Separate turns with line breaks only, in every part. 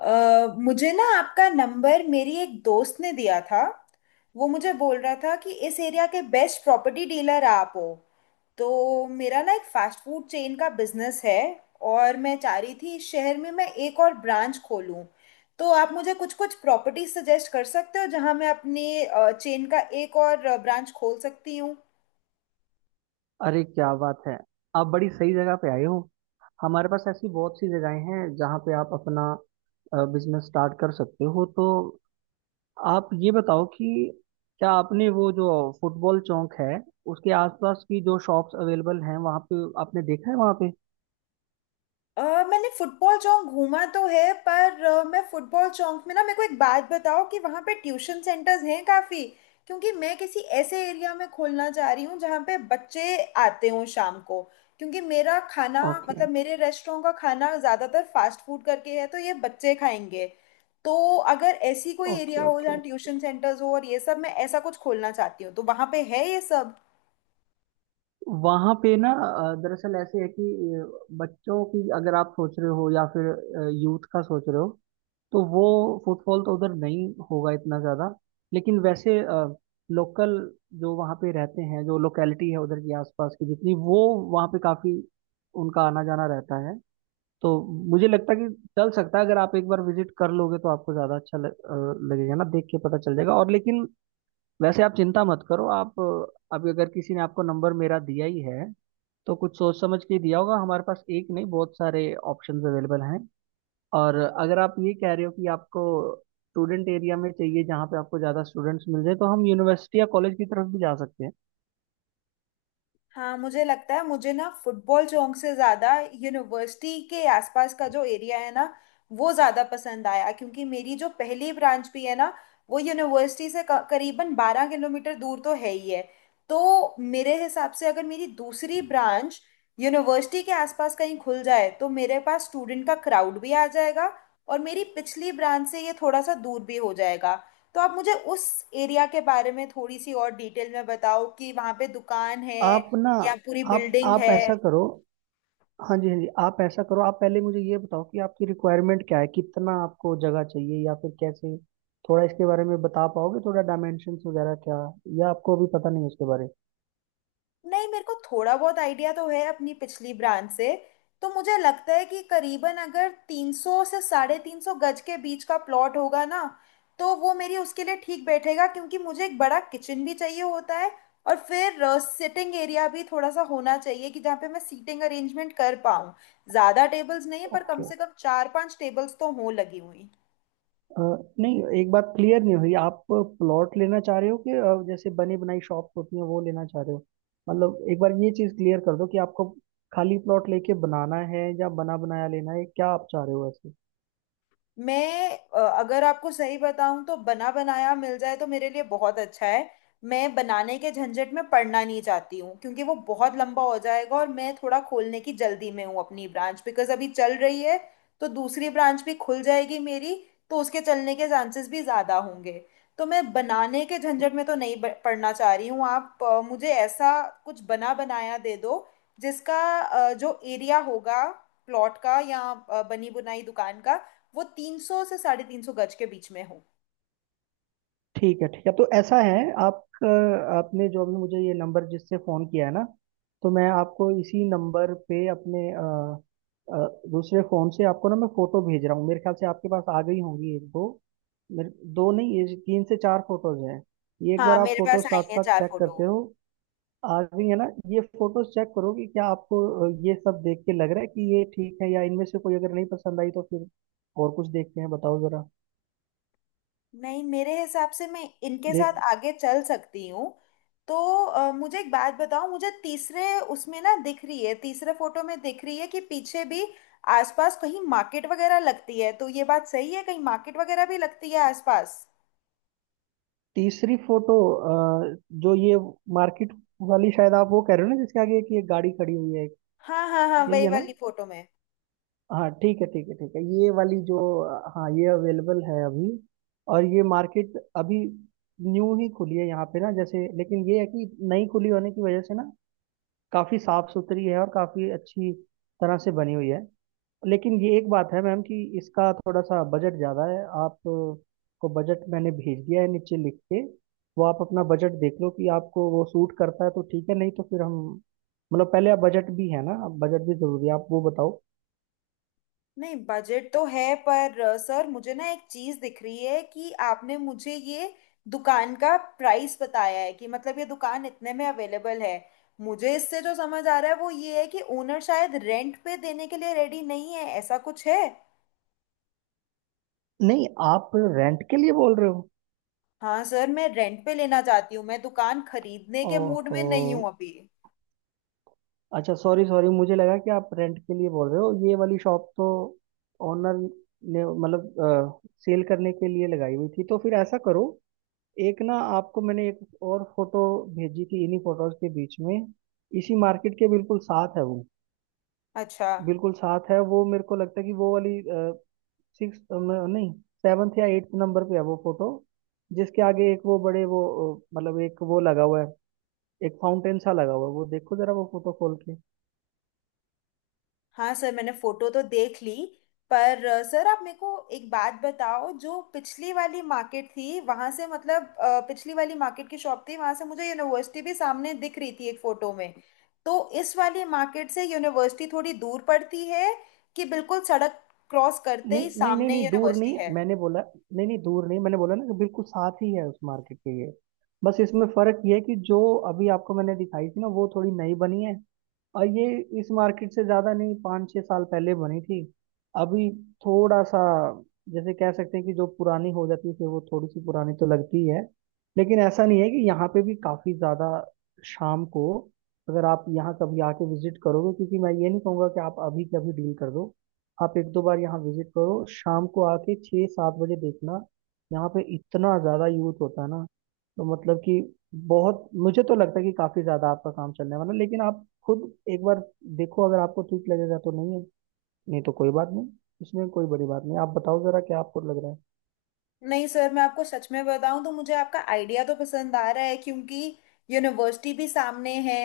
मुझे ना आपका नंबर मेरी एक दोस्त ने दिया था। वो मुझे बोल रहा था कि इस एरिया के बेस्ट प्रॉपर्टी डीलर आप हो। तो मेरा ना एक फास्ट फूड चेन का बिजनेस है, और मैं चाह रही थी इस शहर में मैं एक और ब्रांच खोलूं। तो आप मुझे कुछ कुछ प्रॉपर्टी सजेस्ट कर सकते हो जहाँ मैं अपने चेन का एक और ब्रांच खोल सकती हूँ।
अरे, क्या बात है। आप बड़ी सही जगह पे आए हो। हमारे पास ऐसी बहुत सी जगहें हैं जहाँ पे आप अपना बिजनेस स्टार्ट कर सकते हो। तो आप ये बताओ कि क्या आपने वो जो फुटबॉल चौक है, उसके आसपास की जो शॉप्स अवेलेबल हैं वहाँ पे आपने देखा है वहाँ पे?
अ, मैंने फुटबॉल चौक घूमा तो है, पर मैं फुटबॉल चौक में ना, मेरे को एक बात बताओ कि वहाँ पे ट्यूशन सेंटर्स हैं काफ़ी। क्योंकि मैं किसी ऐसे एरिया में खोलना चाह रही हूँ जहाँ पे बच्चे आते हों शाम को, क्योंकि मेरा खाना,
ओके,
मतलब मेरे रेस्टोरेंट का खाना ज़्यादातर फास्ट फूड करके है, तो ये बच्चे खाएंगे। तो अगर ऐसी कोई
ओके,
एरिया हो
ओके।
जहाँ ट्यूशन सेंटर्स हो और ये सब, मैं ऐसा कुछ खोलना चाहती हूँ तो वहाँ पे है ये सब।
वहाँ पे ना, दरअसल ऐसे है कि बच्चों की अगर आप सोच रहे हो या फिर यूथ का सोच रहे हो, तो वो फुटफॉल तो उधर नहीं होगा इतना ज़्यादा। लेकिन वैसे लोकल जो वहाँ पे रहते हैं, जो लोकेलिटी है उधर की आसपास की जितनी वो, वहाँ पे काफ़ी उनका आना जाना रहता है। तो मुझे लगता है कि चल सकता है। अगर आप एक बार विजिट कर लोगे तो आपको ज़्यादा अच्छा लगेगा ना, देख के पता चल जाएगा। और लेकिन वैसे आप चिंता मत करो। आप अभी अगर किसी ने आपको नंबर मेरा दिया ही है तो कुछ सोच समझ के ही दिया होगा। हमारे पास एक नहीं, बहुत सारे ऑप्शंस अवेलेबल हैं। और अगर आप ये कह रहे हो कि आपको स्टूडेंट एरिया में चाहिए जहाँ पे आपको ज़्यादा स्टूडेंट्स मिल जाए, तो हम यूनिवर्सिटी या कॉलेज की तरफ भी जा सकते हैं।
हाँ, मुझे लगता है, मुझे ना फुटबॉल चौक से ज्यादा यूनिवर्सिटी के आसपास का जो एरिया है ना, वो ज्यादा पसंद आया। क्योंकि मेरी जो पहली ब्रांच भी है ना, वो यूनिवर्सिटी से करीबन बारह किलोमीटर दूर तो है ही है। तो मेरे हिसाब से अगर मेरी दूसरी ब्रांच यूनिवर्सिटी के आसपास कहीं खुल जाए, तो मेरे पास स्टूडेंट का क्राउड भी आ जाएगा, और मेरी पिछली ब्रांच से ये थोड़ा सा दूर भी हो जाएगा। तो आप मुझे उस एरिया के बारे में थोड़ी सी और डिटेल में बताओ कि वहाँ पे दुकान है
आप ना,
या पूरी
आप
बिल्डिंग
आप
है।
ऐसा करो। हाँ जी, हाँ जी, आप ऐसा करो। आप पहले मुझे ये बताओ कि आपकी रिक्वायरमेंट क्या है, कितना आपको जगह चाहिए या फिर कैसे, थोड़ा इसके बारे में बता पाओगे? थोड़ा डायमेंशंस वगैरह क्या, या आपको अभी पता नहीं है उसके बारे?
नहीं, मेरे को थोड़ा बहुत आइडिया तो है अपनी पिछली ब्रांच से। तो मुझे लगता है कि करीबन अगर 300 से साढ़े तीन सौ गज के बीच का प्लॉट होगा ना, तो वो मेरी उसके लिए ठीक बैठेगा। क्योंकि मुझे एक बड़ा किचन भी चाहिए होता है, और फिर सिटिंग एरिया भी थोड़ा सा होना चाहिए कि जहाँ पे मैं सीटिंग अरेंजमेंट कर पाऊँ। ज़्यादा टेबल्स नहीं, पर कम
ओके।
से कम चार पांच टेबल्स तो हों लगी हुई।
अ, नहीं, एक बात क्लियर नहीं हुई। आप प्लॉट लेना चाह रहे हो कि जैसे बनी बनाई शॉप्स होती हैं वो लेना चाह रहे हो? मतलब एक बार ये चीज क्लियर कर दो कि आपको खाली प्लॉट लेके बनाना है या बना बनाया लेना है, क्या आप चाह रहे हो ऐसे?
मैं, अगर आपको सही बताऊं तो बना बनाया मिल जाए तो मेरे लिए बहुत अच्छा है। मैं बनाने के झंझट में पड़ना नहीं चाहती हूँ, क्योंकि वो बहुत लंबा हो जाएगा, और मैं थोड़ा खोलने की जल्दी में हूँ अपनी ब्रांच बिकॉज अभी चल रही है। तो दूसरी ब्रांच भी खुल जाएगी मेरी, तो उसके चलने के चांसेस भी ज़्यादा होंगे। तो मैं बनाने के झंझट में तो नहीं पड़ना चाह रही हूँ। आप मुझे ऐसा कुछ बना बनाया दे दो, जिसका जो एरिया होगा प्लॉट का या बनी बुनाई दुकान का, वो तीन सौ से साढ़े तीन सौ गज के बीच में हो।
ठीक है, ठीक है। तो ऐसा है, आप अ, आपने जो अभी मुझे ये नंबर जिससे फ़ोन किया है ना, तो मैं आपको इसी नंबर पे अपने अ, दूसरे फ़ोन से आपको ना मैं फ़ोटो भेज रहा हूँ। मेरे ख्याल से आपके पास आ गई होंगी, एक दो। मेरे दो नहीं, ये तीन से चार फोटोज हैं। ये एक
हाँ,
बार आप
मेरे
फोटो
पास आई
साथ
है
साथ
चार
चेक
फोटो।
करते हो। आ गई है ना? ये फोटोज चेक करो कि क्या आपको ये सब देख के लग रहा है कि ये ठीक है, या इनमें से कोई अगर नहीं पसंद आई तो फिर और कुछ देखते हैं, बताओ जरा।
नहीं, मेरे हिसाब से मैं इनके
देख,
साथ आगे चल सकती हूँ। तो मुझे एक बात बताओ, मुझे तीसरे, उसमें ना दिख रही है, तीसरे फोटो में दिख रही है कि पीछे भी आसपास कहीं मार्केट वगैरह लगती है। तो ये बात सही है, कहीं मार्केट वगैरह भी लगती है आसपास?
तीसरी फोटो, अ, जो ये मार्केट वाली, शायद आप वो कह रहे हो ना जिसके आगे एक ये गाड़ी खड़ी हुई है?
हाँ हाँ हाँ,
यही
वही
है ना?
वाली फोटो में।
हाँ ठीक है, ठीक है, ठीक है। ये वाली जो, हाँ, ये अवेलेबल है अभी। और ये मार्केट अभी न्यू ही खुली है यहाँ पे ना, जैसे, लेकिन ये है कि नई खुली होने की वजह से ना, काफी साफ सुथरी है और काफी अच्छी तरह से बनी हुई है। लेकिन ये एक बात है मैम कि इसका थोड़ा सा बजट ज़्यादा है। आप को बजट मैंने भेज दिया है नीचे लिख के। वो आप अपना बजट देख लो कि आपको वो सूट करता है तो ठीक है, नहीं तो फिर हम, मतलब पहले आप बजट, भी है ना, बजट भी ज़रूरी है, आप वो बताओ।
नहीं, बजट तो है, पर सर मुझे ना एक चीज दिख रही है कि आपने मुझे ये दुकान का प्राइस बताया है कि मतलब ये दुकान इतने में अवेलेबल है। मुझे इससे जो समझ आ रहा है वो ये है कि ओनर शायद रेंट पे देने के लिए रेडी नहीं है, ऐसा कुछ है?
नहीं, आप रेंट के लिए बोल रहे हो?
हाँ सर, मैं रेंट पे लेना चाहती हूँ, मैं दुकान खरीदने के मूड में
ओहो,
नहीं हूँ अभी।
अच्छा, सॉरी, सॉरी, मुझे लगा कि आप रेंट के लिए बोल रहे हो। ये वाली शॉप तो ओनर ने मतलब सेल करने के लिए लगाई हुई थी। तो फिर ऐसा करो, एक ना आपको मैंने एक और फोटो भेजी थी इन्हीं फोटोज के बीच में। इसी मार्केट के बिल्कुल साथ है वो,
अच्छा।
बिल्कुल साथ है वो। मेरे को लगता है कि वो वाली, सिक्स नहीं, सेवन्थ या एट्थ नंबर पे है वो फोटो, जिसके आगे एक वो बड़े वो, मतलब एक वो लगा हुआ है, एक फाउंटेन सा लगा हुआ है। वो देखो जरा वो फोटो खोल के।
हाँ सर, मैंने फोटो तो देख ली, पर सर आप मेरे को एक बात बताओ, जो पिछली वाली मार्केट थी वहां से, मतलब पिछली वाली मार्केट की शॉप थी वहां से, मुझे यूनिवर्सिटी भी सामने दिख रही थी एक फोटो में। तो इस वाली मार्केट से यूनिवर्सिटी थोड़ी दूर पड़ती है, कि बिल्कुल सड़क क्रॉस करते
नहीं
ही
नहीं नहीं
सामने
नहीं, दूर
यूनिवर्सिटी
नहीं
है?
मैंने बोला। नहीं नहीं, दूर नहीं मैंने बोला ना कि बिल्कुल साथ ही है उस मार्केट के ये। बस इसमें फर्क ये है कि जो अभी आपको मैंने दिखाई थी ना, वो थोड़ी नई बनी है, और ये इस मार्केट से ज्यादा नहीं 5-6 साल पहले बनी थी। अभी थोड़ा सा, जैसे कह सकते हैं कि जो पुरानी हो जाती है फिर वो थोड़ी सी पुरानी तो लगती है। लेकिन ऐसा नहीं है। कि यहाँ पे भी काफी ज्यादा, शाम को अगर आप यहाँ कभी आके विजिट करोगे, क्योंकि मैं ये नहीं कहूँगा कि आप अभी कभी डील कर दो। आप एक दो बार यहाँ विजिट करो, शाम को आके 6-7 बजे देखना। यहाँ पे इतना ज्यादा यूथ होता है ना, तो मतलब कि बहुत, मुझे तो लगता है कि काफी ज्यादा आपका काम चलने वाला है, लेकिन आप खुद एक बार देखो। अगर आपको ठीक लगेगा तो, नहीं है नहीं तो कोई बात नहीं, इसमें कोई बड़ी बात नहीं। आप बताओ जरा, क्या आपको लग रहा है?
नहीं सर, मैं आपको सच में बताऊं तो मुझे आपका आइडिया तो पसंद आ रहा है, क्योंकि यूनिवर्सिटी भी सामने है।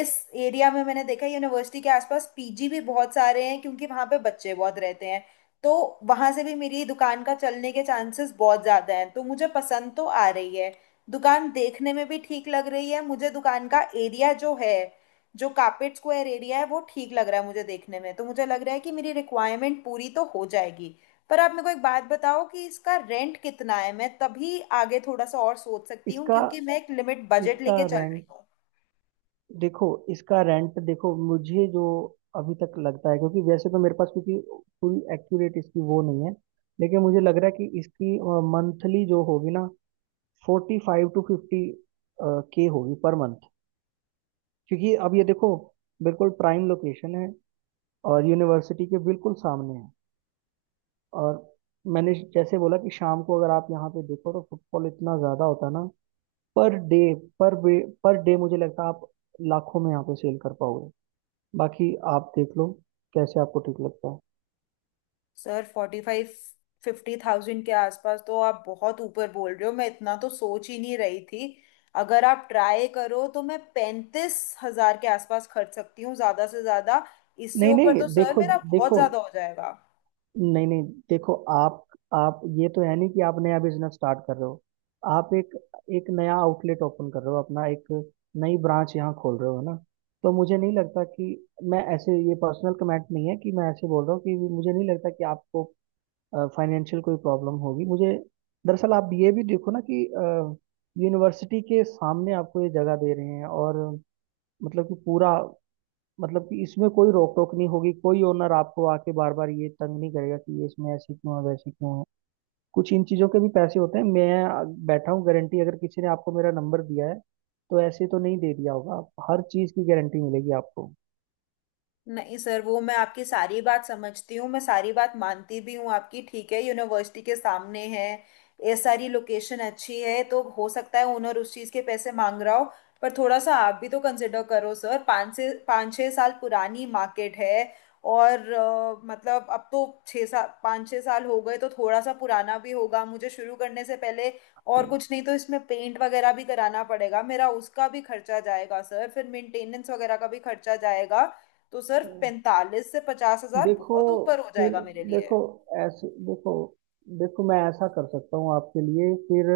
इस एरिया में मैंने देखा है यूनिवर्सिटी के आसपास पीजी भी बहुत सारे हैं, क्योंकि वहां पे बच्चे बहुत रहते हैं। तो वहां से भी मेरी दुकान का चलने के चांसेस बहुत ज्यादा हैं, तो मुझे पसंद तो आ रही है। दुकान देखने में भी ठीक लग रही है मुझे, दुकान का एरिया जो है, जो कार्पेट स्क्वायर एरिया है वो ठीक लग रहा है मुझे देखने में। तो मुझे लग रहा है कि मेरी रिक्वायरमेंट पूरी तो हो जाएगी, पर आप मेरे को एक बात बताओ कि इसका रेंट कितना है, मैं तभी आगे थोड़ा सा और सोच सकती हूँ,
इसका
क्योंकि मैं एक लिमिट बजट
इसका
लेके चल रही
रेंट
हूँ।
देखो, इसका रेंट देखो। मुझे जो अभी तक लगता है, क्योंकि वैसे तो मेरे पास, क्योंकि पूरी एक्यूरेट इसकी वो नहीं है, लेकिन मुझे लग रहा है कि इसकी मंथली जो होगी ना, फोर्टी फाइव टू फिफ्टी के होगी पर मंथ। क्योंकि अब ये देखो, बिल्कुल प्राइम लोकेशन है और यूनिवर्सिटी के बिल्कुल सामने है। और मैंने जैसे बोला कि शाम को अगर आप यहाँ पे देखो तो फुटफॉल इतना ज्यादा होता है ना, per day, per day, per day मुझे लगता है आप लाखों में यहाँ पे सेल कर पाओगे। बाकी आप देख लो कैसे आपको ठीक लगता है।
Sir, forty five fifty thousand के आसपास तो आप बहुत ऊपर बोल रहे हो, मैं इतना तो सोच ही नहीं रही थी। अगर आप ट्राई करो तो मैं पैंतीस हजार के आसपास खर्च सकती हूँ ज्यादा से ज्यादा। इससे
नहीं
ऊपर
नहीं,
तो सर
देखो,
मेरा बहुत
देखो,
ज्यादा हो जाएगा।
नहीं नहीं, देखो आप ये तो है नहीं कि आप नया बिजनेस स्टार्ट कर रहे हो। आप एक एक नया आउटलेट ओपन कर रहे हो, अपना एक नई ब्रांच यहाँ खोल रहे हो, है ना। तो मुझे नहीं लगता कि, मैं ऐसे, ये पर्सनल कमेंट नहीं है कि मैं ऐसे बोल रहा हूँ, कि मुझे नहीं लगता कि आपको फाइनेंशियल कोई प्रॉब्लम होगी मुझे। दरअसल आप ये भी देखो ना कि यूनिवर्सिटी के सामने आपको ये जगह दे रहे हैं, और मतलब कि पूरा, मतलब कि इसमें कोई रोक टोक नहीं होगी, कोई ओनर आपको आके बार बार ये तंग नहीं करेगा कि ये इसमें ऐसी क्यों है वैसी क्यों है। कुछ इन चीज़ों के भी पैसे होते हैं। मैं बैठा हूँ गारंटी, अगर किसी ने आपको मेरा नंबर दिया है तो ऐसे तो नहीं दे दिया होगा। हर चीज़ की गारंटी मिलेगी आपको।
नहीं सर, वो मैं आपकी सारी बात समझती हूँ, मैं सारी बात मानती भी हूँ आपकी। ठीक है, यूनिवर्सिटी के सामने है, ये सारी लोकेशन अच्छी है, तो हो सकता है ओनर उस चीज़ के पैसे मांग रहा हो। पर थोड़ा सा आप भी तो कंसिडर करो सर, पाँच छः साल पुरानी मार्केट है। और मतलब अब तो छः साल, पाँच छः साल हो गए, तो थोड़ा सा पुराना भी होगा। मुझे शुरू करने से पहले और कुछ नहीं तो इसमें पेंट वगैरह भी कराना पड़ेगा, मेरा उसका भी खर्चा जाएगा सर, फिर मेंटेनेंस वगैरह का भी खर्चा जाएगा। तो सर पैंतालीस से पचास हजार
देखो,
बहुत ऊपर हो
फिर
जाएगा मेरे लिए।
देखो, ऐसे देखो, देखो मैं ऐसा कर सकता हूँ आपके लिए फिर,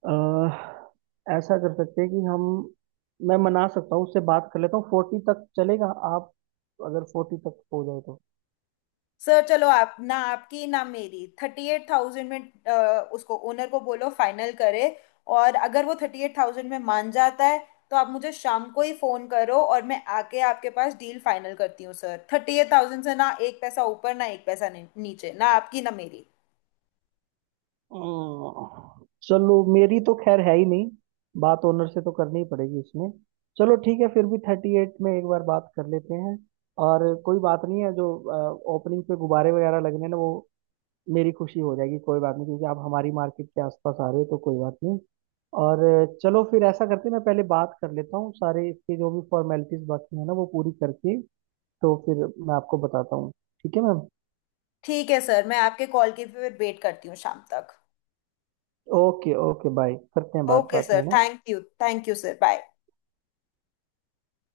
अ, ऐसा कर सकते हैं कि हम, मैं मना सकता हूँ, उससे बात कर लेता हूँ, फोर्टी तक चलेगा आप? अगर फोर्टी तक हो जाए तो?
सर चलो, आप ना, आपकी ना मेरी, थर्टी एट थाउजेंड में उसको, ओनर को बोलो फाइनल करे। और अगर वो थर्टी एट थाउजेंड में मान जाता है, तो आप मुझे शाम को ही फोन करो, और मैं आके आपके पास डील फाइनल करती हूँ। सर, थर्टी एट थाउजेंड से ना एक पैसा ऊपर ना एक पैसा नीचे, ना आपकी ना मेरी।
चलो मेरी तो खैर है ही नहीं, बात ओनर से तो करनी ही पड़ेगी इसमें। चलो ठीक है, फिर भी थर्टी एट में एक बार बात कर लेते हैं। और कोई बात नहीं है, जो ओपनिंग पे गुब्बारे वगैरह लगने ना, वो मेरी खुशी हो जाएगी। कोई बात नहीं, क्योंकि आप हमारी मार्केट के आसपास आ रहे हो तो कोई बात नहीं। और चलो फिर ऐसा करते हैं, मैं पहले बात कर लेता हूँ, सारे इसके जो भी फॉर्मेलिटीज बाकी है ना, वो पूरी करके तो फिर मैं आपको बताता हूँ। ठीक है मैम।
ठीक है सर, मैं आपके कॉल की फिर वेट करती हूँ शाम तक।
ओके, ओके, बाय करते हैं बात
ओके
बात
सर,
में ना।
Thank you, thank you sir, bye.